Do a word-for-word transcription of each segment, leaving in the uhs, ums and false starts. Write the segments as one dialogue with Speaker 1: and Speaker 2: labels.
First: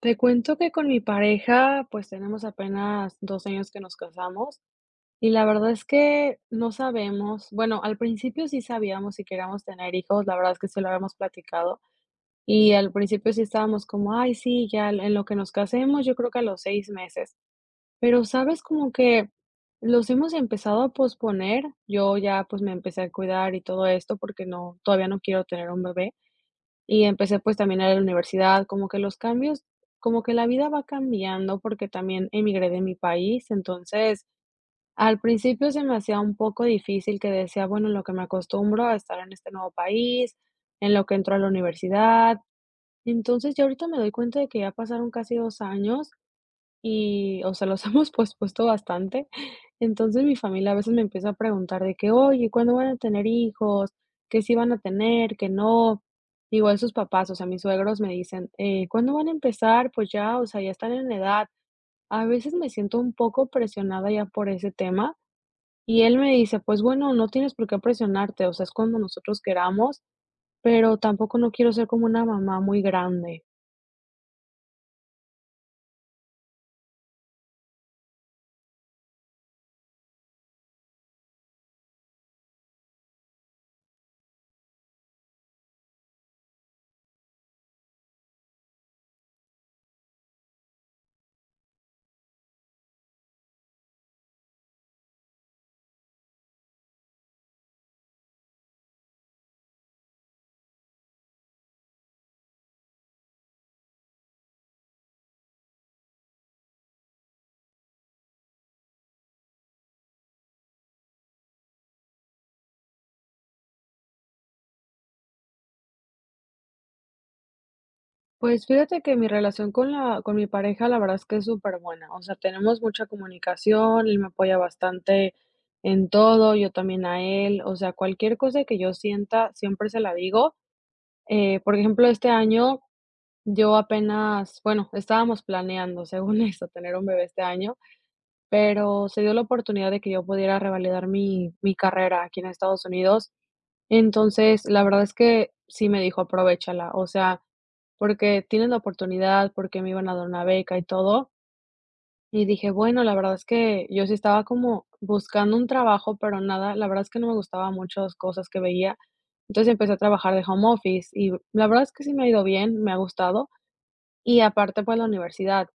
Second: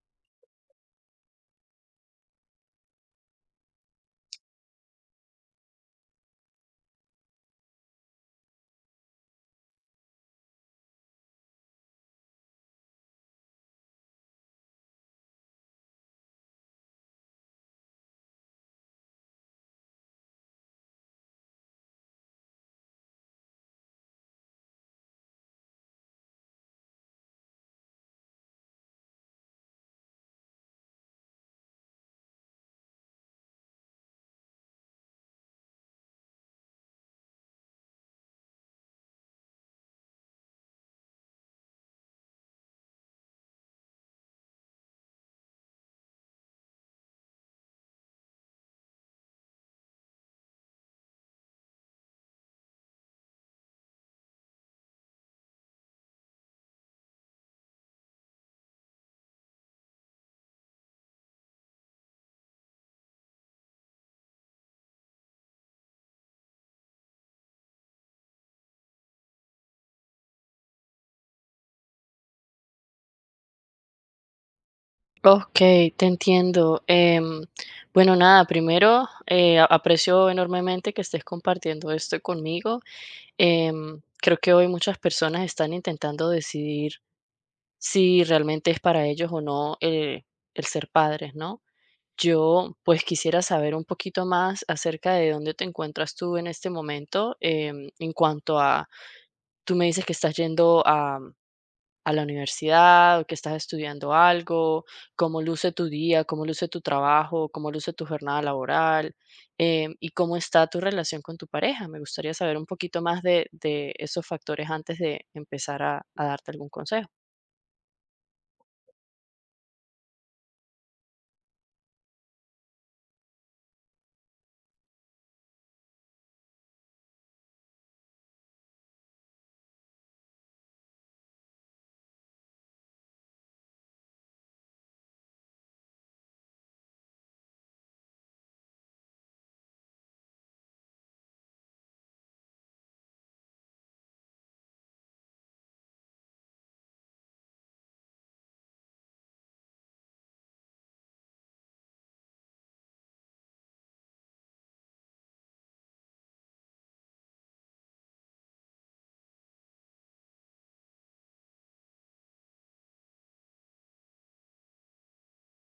Speaker 1: Te cuento que con mi pareja, pues tenemos apenas dos años que nos casamos y la verdad es que no sabemos, bueno, al principio sí sabíamos si queríamos tener hijos, la verdad es que sí lo habíamos platicado y al principio sí estábamos como, ay, sí, ya en lo que nos casemos, yo creo que a los seis meses, pero sabes como que los hemos empezado a posponer, yo ya pues me empecé a cuidar y todo esto porque no, todavía no quiero tener un bebé. Y empecé, pues, también a la universidad, como que los cambios como que la vida va cambiando, porque también emigré de mi país. Entonces, al principio se me hacía un poco difícil, que decía, bueno, en lo que me acostumbro a estar en este nuevo país, en lo que entro a la universidad. Entonces, yo ahorita me doy cuenta de que ya pasaron casi dos años y, o sea, los hemos pospuesto bastante. Entonces, mi familia a veces me empieza a preguntar de que: "Oye, ¿cuándo van a tener hijos? ¿Que sí van a tener? ¿Que no?". Igual sus papás, o sea, mis suegros me dicen: "Eh, ¿cuándo van a empezar? Pues ya, o sea, ya están en edad". A veces me siento un poco presionada ya por ese tema, y él me dice: "Pues bueno, no tienes por qué presionarte, o sea, es cuando nosotros queramos, pero tampoco no quiero ser como una mamá muy grande".
Speaker 2: Okey, te entiendo. Em, bueno, nada, primero, eh, a- aprecio enormemente que estés compartiendo esto conmigo. Em, creo que hoy muchas personas están intentando decidir si realmente es para ellos o no, eh, el ser padres, ¿no? Yo, pues, quisiera saber un poquito más acerca de dónde te encuentras tú en este momento, em, en cuanto a tú me dices que estás yendo a a la universidad o que estás estudiando algo, cómo luce tu día, cómo luce tu trabajo, cómo luce tu jornada laboral, em, y cómo está tu relación con tu pareja. Me gustaría saber un poquito más de, de esos factores antes de empezar a, a darte algún consejo.
Speaker 1: Pues fíjate que mi relación con la con mi pareja, la verdad es que es superbuena. O sea, tenemos mucha comunicación, él me apoya bastante en todo, yo también a él. O sea, cualquier cosa que yo sienta, siempre se la digo. Eh, por ejemplo, este año yo apenas, bueno, estábamos planeando, según esto, tener un bebé este año, pero se dio la oportunidad de que yo pudiera revalidar mi, mi carrera aquí en Estados Unidos. Entonces, la verdad es que sí me dijo: "Aprovéchala", o sea, porque tienes la oportunidad, porque me iban a dar una beca y todo. Y dije: "Bueno", la verdad es que yo sí estaba como buscando un trabajo, pero nada, la verdad es que no me gustaban muchas cosas que veía. Entonces empecé a trabajar de home office y la verdad es que sí me ha ido bien, me ha gustado. Y aparte, pues, la universidad.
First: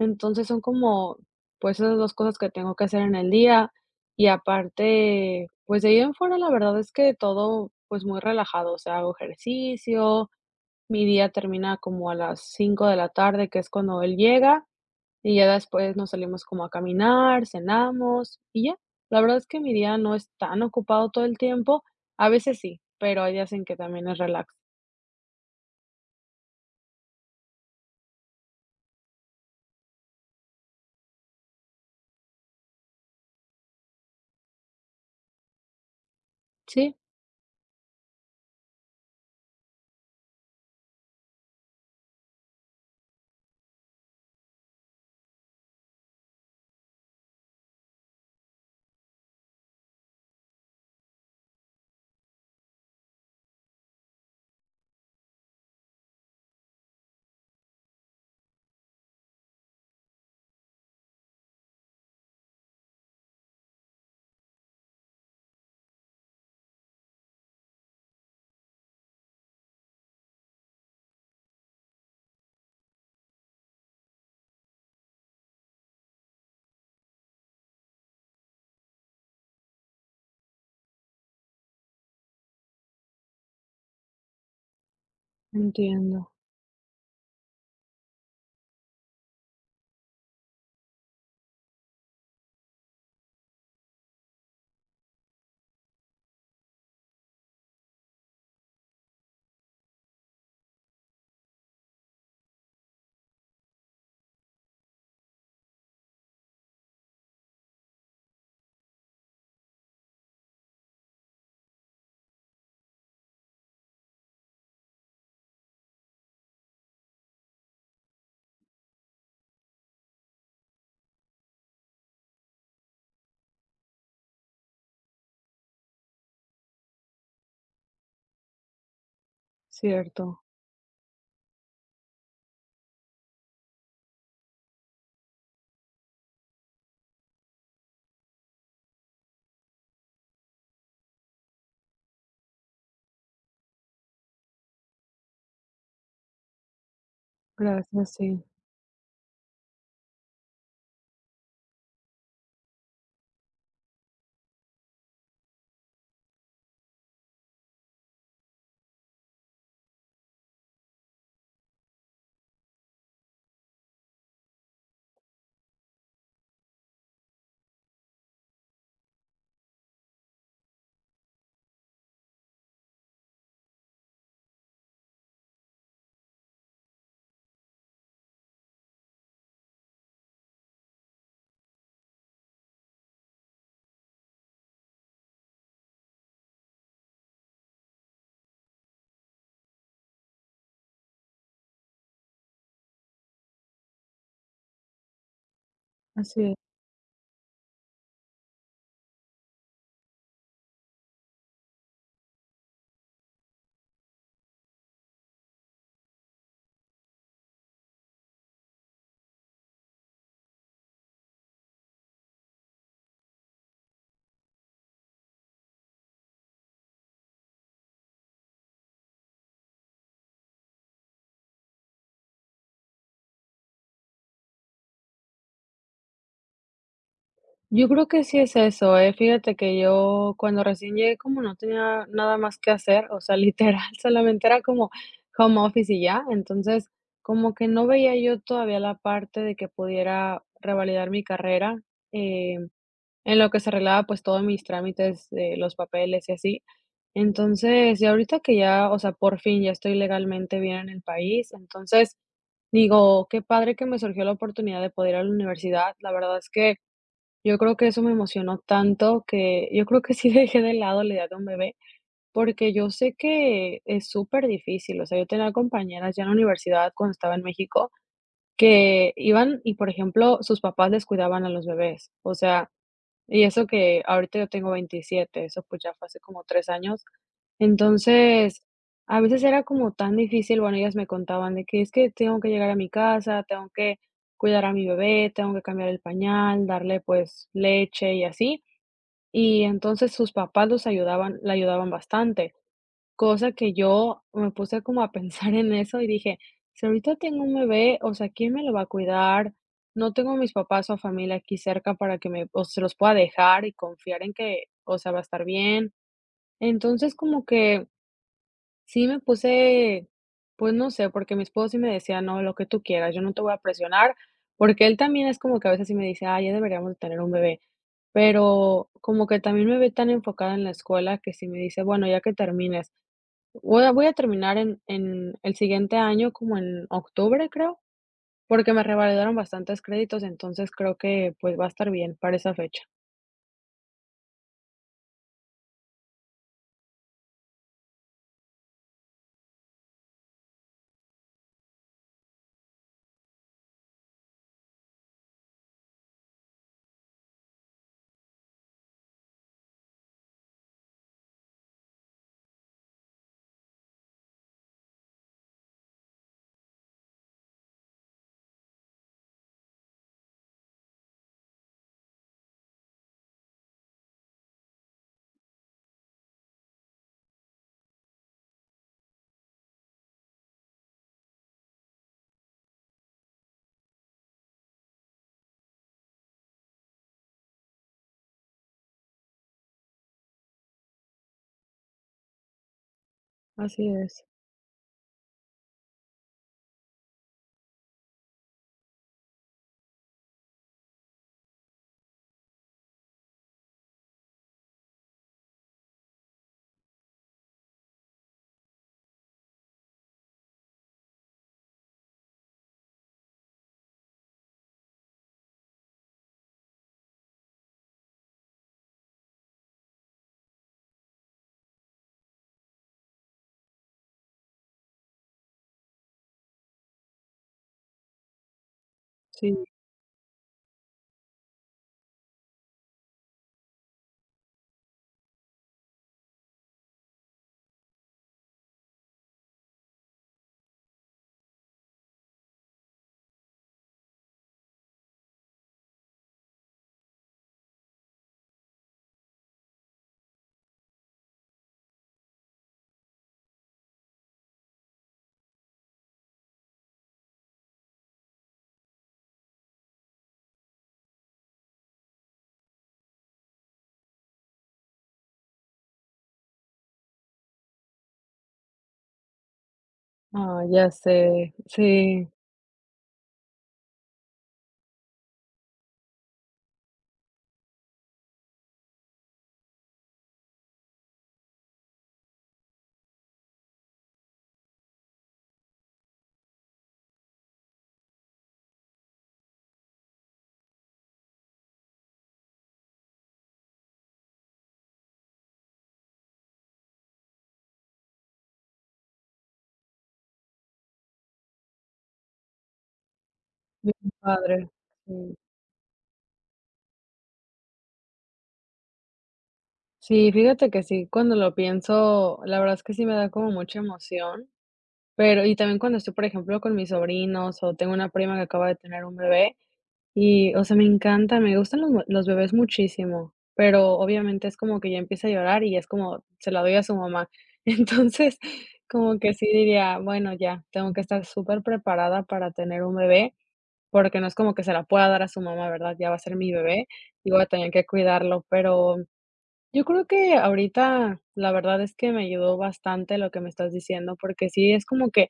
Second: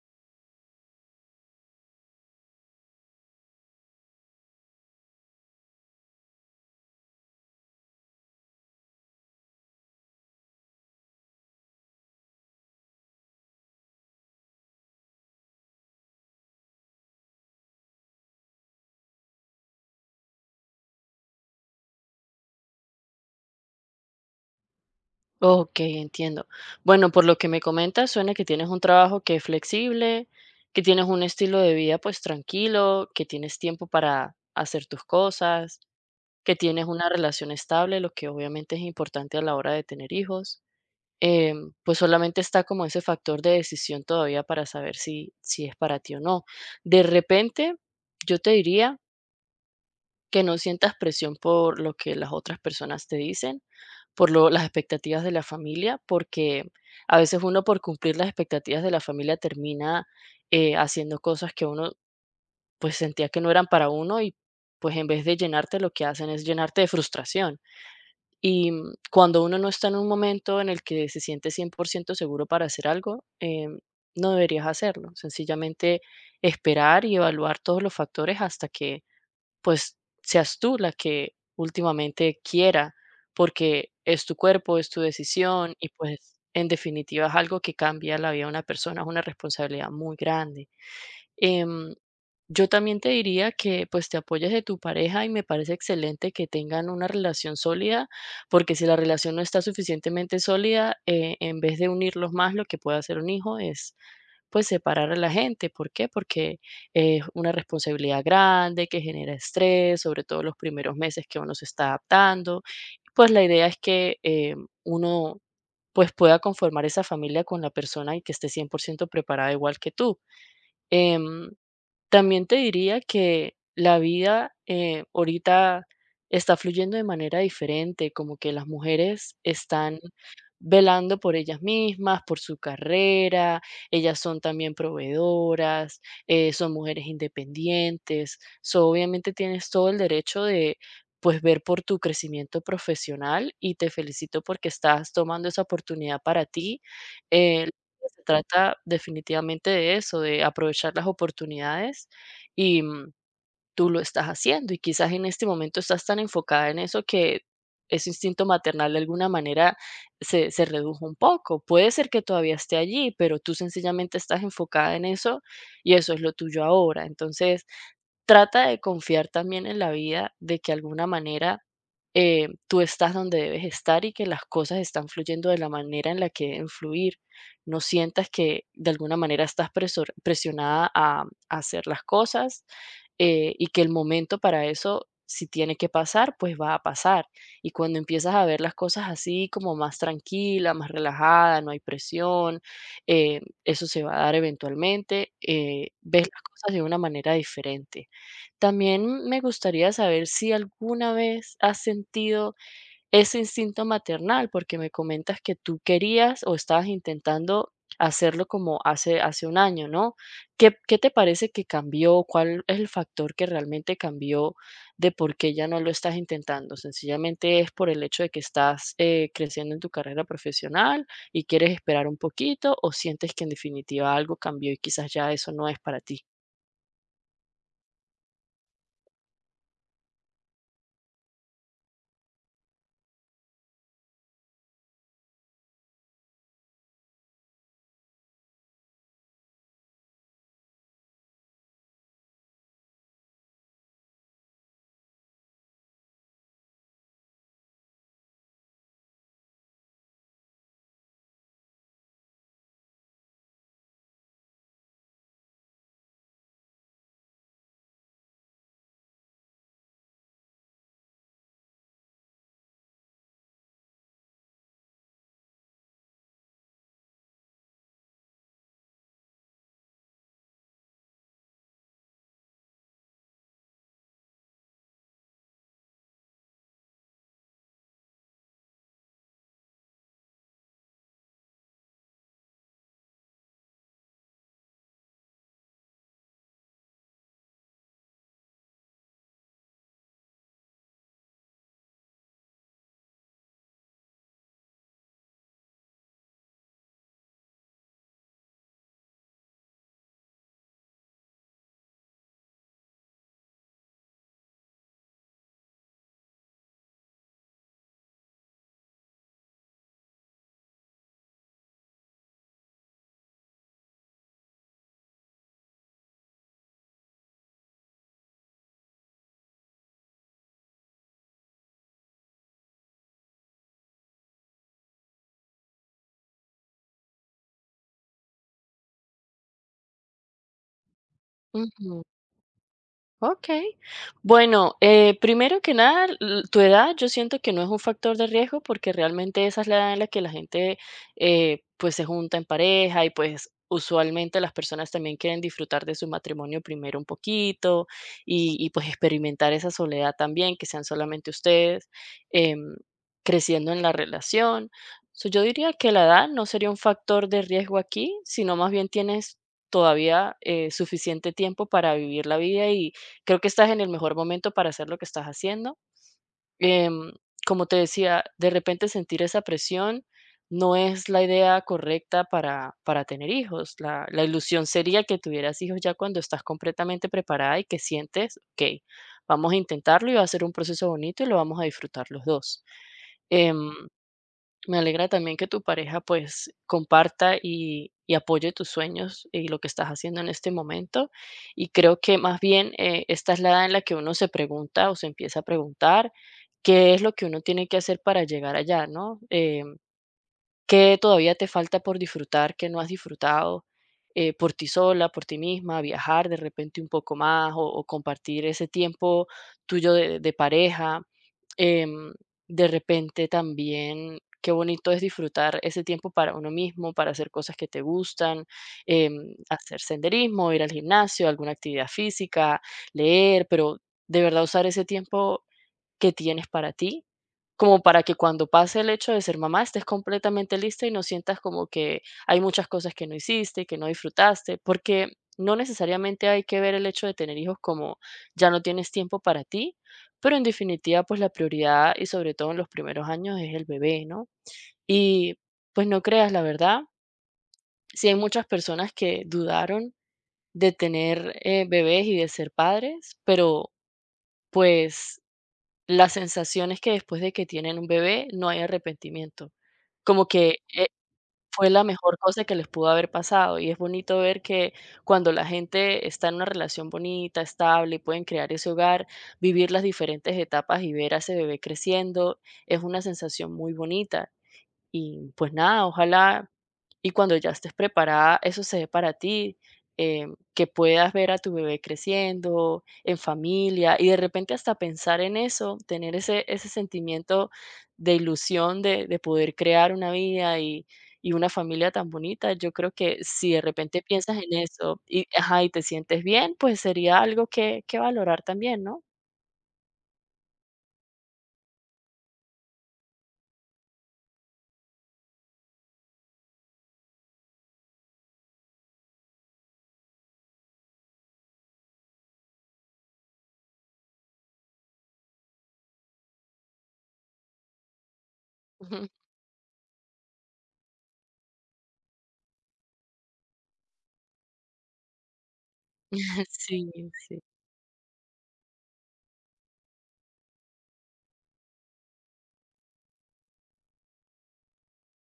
Speaker 1: Entonces, son como, pues, esas dos cosas que tengo que hacer en el día. Y aparte, pues, de ahí en fuera, la verdad es que todo, pues, muy relajado. O sea, hago ejercicio, mi día termina como a las cinco de la tarde, que es cuando él llega, y ya después nos salimos como a caminar, cenamos y ya. La verdad es que mi día no es tan ocupado todo el tiempo. A veces sí, pero hay días en que también es relax.
Speaker 2: Ok, entiendo. Bueno, por lo que me comentas, suena que tienes un trabajo que es flexible, que tienes un estilo de vida pues tranquilo, que tienes tiempo para hacer tus cosas, que tienes
Speaker 1: Sí,
Speaker 2: una relación estable, lo que obviamente es importante a la hora de tener hijos. Em, pues solamente está como ese factor de decisión todavía para saber si, si es para ti o no. De repente, yo te diría que no sientas presión por lo que las otras personas te dicen, por lo- las expectativas de la familia, porque a veces uno por cumplir las expectativas de la familia termina, eh, haciendo cosas que uno pues sentía que no eran para uno y pues en vez de llenarte lo que hacen es llenarte de frustración. Y mm, cuando uno no está en un momento en el que se siente cien por ciento seguro para hacer algo, em, no deberías hacerlo. Sencillamente esperar y evaluar todos los factores hasta que pues seas tú la que últimamente quiera, porque es tu cuerpo, es tu decisión y
Speaker 1: entiendo,
Speaker 2: pues en definitiva es algo que cambia la vida de una persona, es una responsabilidad muy grande. Em, yo también te diría que pues te apoyes de tu pareja y me parece excelente que tengan una relación sólida, porque si la relación no está suficientemente sólida, eh, en vez de unirlos más, lo que puede hacer un hijo es pues separar a la gente. ¿Por qué? Porque es una responsabilidad grande que genera estrés, sobre todo los primeros meses que uno se está adaptando. Pues la idea es que eh, uno pues pueda conformar esa familia con la persona y que esté cien por ciento preparada igual que tú. Em, También te diría que la vida eh, ahorita está fluyendo de manera diferente, como que las mujeres están
Speaker 1: cierto.
Speaker 2: velando por ellas mismas, por su carrera, ellas son también proveedoras, eh, son mujeres independientes, so, obviamente tienes todo el derecho de pues ver por tu crecimiento profesional y te felicito porque estás tomando esa oportunidad para ti. Eh,
Speaker 1: Gracias,
Speaker 2: Se
Speaker 1: sí.
Speaker 2: trata definitivamente de eso, de aprovechar las oportunidades y, mm, tú lo estás haciendo y quizás en este momento estás tan enfocada en eso que ese instinto maternal de alguna manera se, se redujo un poco. Puede ser que todavía esté allí, pero tú sencillamente estás enfocada en eso y eso es lo tuyo ahora. Entonces, trata de confiar también en la vida, de que alguna manera eh, tú estás donde debes estar y que las cosas están fluyendo de la manera en la que deben fluir. No sientas que de alguna manera estás presor- presionada a a hacer las cosas, eh, y que el momento para eso, si tiene que pasar, pues va a pasar. Y cuando empiezas a ver las cosas así, como más tranquila, más relajada, no hay presión, eh, eso se va a dar eventualmente, eh, ves
Speaker 1: Así
Speaker 2: las
Speaker 1: es.
Speaker 2: cosas de una manera diferente. También me gustaría saber si alguna vez has sentido ese instinto maternal, porque me comentas que tú querías o estabas intentando hacerlo como hace, hace un año, ¿no? ¿Qué, qué te parece que cambió? ¿Cuál es el factor que realmente cambió de por qué ya no lo estás intentando? ¿Sencillamente es por el hecho de que estás eh, creciendo en tu carrera profesional y quieres esperar un poquito o sientes que en definitiva algo cambió y quizás ya eso no es para ti?
Speaker 1: Yo creo que sí es eso, ¿eh? Fíjate que yo cuando recién llegué como no tenía nada más que hacer, o sea, literal, solamente era como home office y ya, entonces como que no veía yo todavía la parte de que pudiera revalidar mi carrera, eh, en lo que se arreglaba pues todos mis trámites, eh, los papeles y así. Entonces, y ahorita que ya, o sea, por fin ya estoy legalmente bien en el país, entonces... Digo, qué padre que me surgió la oportunidad de poder ir a la universidad. La verdad es que yo creo que eso me emocionó tanto que yo creo que sí dejé de lado la idea de un bebé, porque yo sé que es súper difícil. O sea, yo tenía compañeras ya en la universidad cuando estaba en México que iban y, por ejemplo, sus papás les cuidaban a los bebés. O sea, y eso que ahorita yo tengo veintisiete, eso pues ya fue hace como tres años. Entonces, a veces era como tan difícil, bueno, ellas me contaban de que es que tengo que llegar a mi casa, tengo que cuidar a mi bebé, tengo que cambiar el pañal, darle pues leche y así. Y entonces sus papás los ayudaban la ayudaban bastante, cosa que yo me puse como a pensar en eso y dije: "Si ahorita tengo un bebé, o sea, ¿quién me lo va a cuidar? No tengo a mis papás o a familia aquí cerca para que me o se los pueda dejar y confiar en que, o sea, va a estar bien". Entonces, como que sí me puse, pues, no sé, porque mi esposo sí me decía: "No, lo que tú quieras, yo no te voy a presionar", porque él también es como que a veces sí me dice: "Ay, ya deberíamos de tener un bebé", pero como que también me ve tan enfocada en la escuela que sí me dice: "Bueno, ya que termines", voy a voy a terminar en en el siguiente año, como en octubre, creo, porque me revalidaron bastantes créditos, entonces creo que, pues, va a estar
Speaker 2: Ujú.
Speaker 1: bien para esa fecha.
Speaker 2: Ok. Bueno, eh, primero que nada, l- tu edad yo siento que no es un factor de riesgo porque realmente esa es la edad en la que la gente eh, pues se junta en pareja y pues usualmente las personas también quieren disfrutar de su matrimonio primero un poquito y, y, pues experimentar esa soledad también, que sean solamente ustedes, em, creciendo en la relación. So, yo diría que la edad no sería un factor de riesgo aquí, sino más bien tienes todavía eh, suficiente tiempo para vivir la vida y creo que estás en el mejor momento para hacer lo que estás haciendo. Em, Como te decía, de repente sentir esa presión no es la idea correcta para, para tener hijos. La, la ilusión sería que tuvieras hijos ya cuando estás completamente preparada y que sientes, ok, vamos a intentarlo y va a ser un proceso bonito y lo vamos a disfrutar los dos. Em,
Speaker 1: Así es,
Speaker 2: Me alegra también que tu pareja pues comparta y, y apoye tus sueños y lo que estás haciendo en este momento. Y creo que más bien eh, esta es la edad en la que uno se pregunta o se empieza a preguntar qué es lo que uno tiene que hacer para llegar allá, ¿no? Em, ¿Qué todavía te falta por disfrutar, que no has disfrutado eh, por ti sola, por ti misma, viajar de repente un poco más o, o compartir ese tiempo tuyo de, de pareja? Em, de repente también, qué bonito es disfrutar ese tiempo para uno mismo, para hacer cosas que te gustan, em,
Speaker 1: sí.
Speaker 2: hacer senderismo, ir al gimnasio, alguna actividad física, leer, pero de verdad usar ese tiempo que tienes para ti como para que cuando pase el hecho de ser mamá estés completamente lista y no sientas como que hay muchas cosas que no hiciste, que no disfrutaste, porque no necesariamente hay que ver el hecho de tener hijos como ya no tienes tiempo para ti, pero en definitiva, pues la prioridad y sobre todo en los primeros años es el bebé, ¿no? Y pues no creas, la verdad, sí hay muchas personas que dudaron de tener eh, bebés y de ser padres, pero pues la sensación es que después de que tienen un bebé no hay arrepentimiento, como que,
Speaker 1: Ah,
Speaker 2: eh,
Speaker 1: ya sé,
Speaker 2: fue la mejor
Speaker 1: sí,
Speaker 2: cosa que les pudo haber pasado, y es bonito ver que cuando la gente está en una relación bonita, estable, y pueden crear ese hogar, vivir las diferentes etapas y ver a ese bebé creciendo, es una sensación muy bonita. Y pues nada, ojalá y cuando ya estés preparada, eso se dé para ti, eh, que puedas ver a tu bebé creciendo en familia y de repente hasta pensar en eso, tener ese, ese sentimiento de ilusión de, de poder crear una vida y, y una familia tan bonita. Yo creo que si de
Speaker 1: bien
Speaker 2: repente piensas en
Speaker 1: padre,
Speaker 2: eso y,
Speaker 1: sí.
Speaker 2: ajá, y te sientes bien, pues sería algo que, que valorar también, ¿no?
Speaker 1: Sí, fíjate que sí, cuando lo pienso, la verdad es que sí me da como mucha emoción, pero y también cuando estoy, por ejemplo, con mis sobrinos o tengo una prima que acaba de tener un bebé y, o sea, me encanta, me gustan los, mu- los bebés muchísimo, pero obviamente es como que ya empieza a llorar y es como, se la doy a su mamá. Entonces, como que sí diría, bueno, ya, tengo que estar súper preparada para tener un bebé, porque no es como que se la pueda dar a su mamá, ¿verdad? Ya va a ser mi bebé
Speaker 2: Sí,
Speaker 1: y
Speaker 2: sí.
Speaker 1: voy a tener que cuidarlo, pero... Yo creo que ahorita la verdad es que me ayudó bastante lo que me estás diciendo, porque sí es como que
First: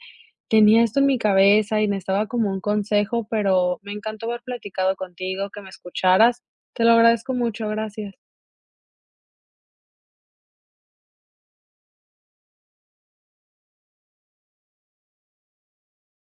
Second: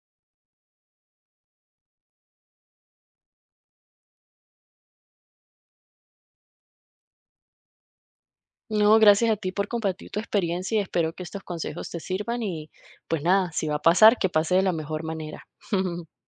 Speaker 1: tenía esto en mi cabeza y necesitaba como un consejo, pero me encantó haber platicado contigo, que me escucharas. Te lo agradezco mucho, gracias.
Speaker 2: No, gracias a ti por compartir tu experiencia y espero que estos consejos te sirvan y pues nada, si va a pasar, que pase de la mejor manera.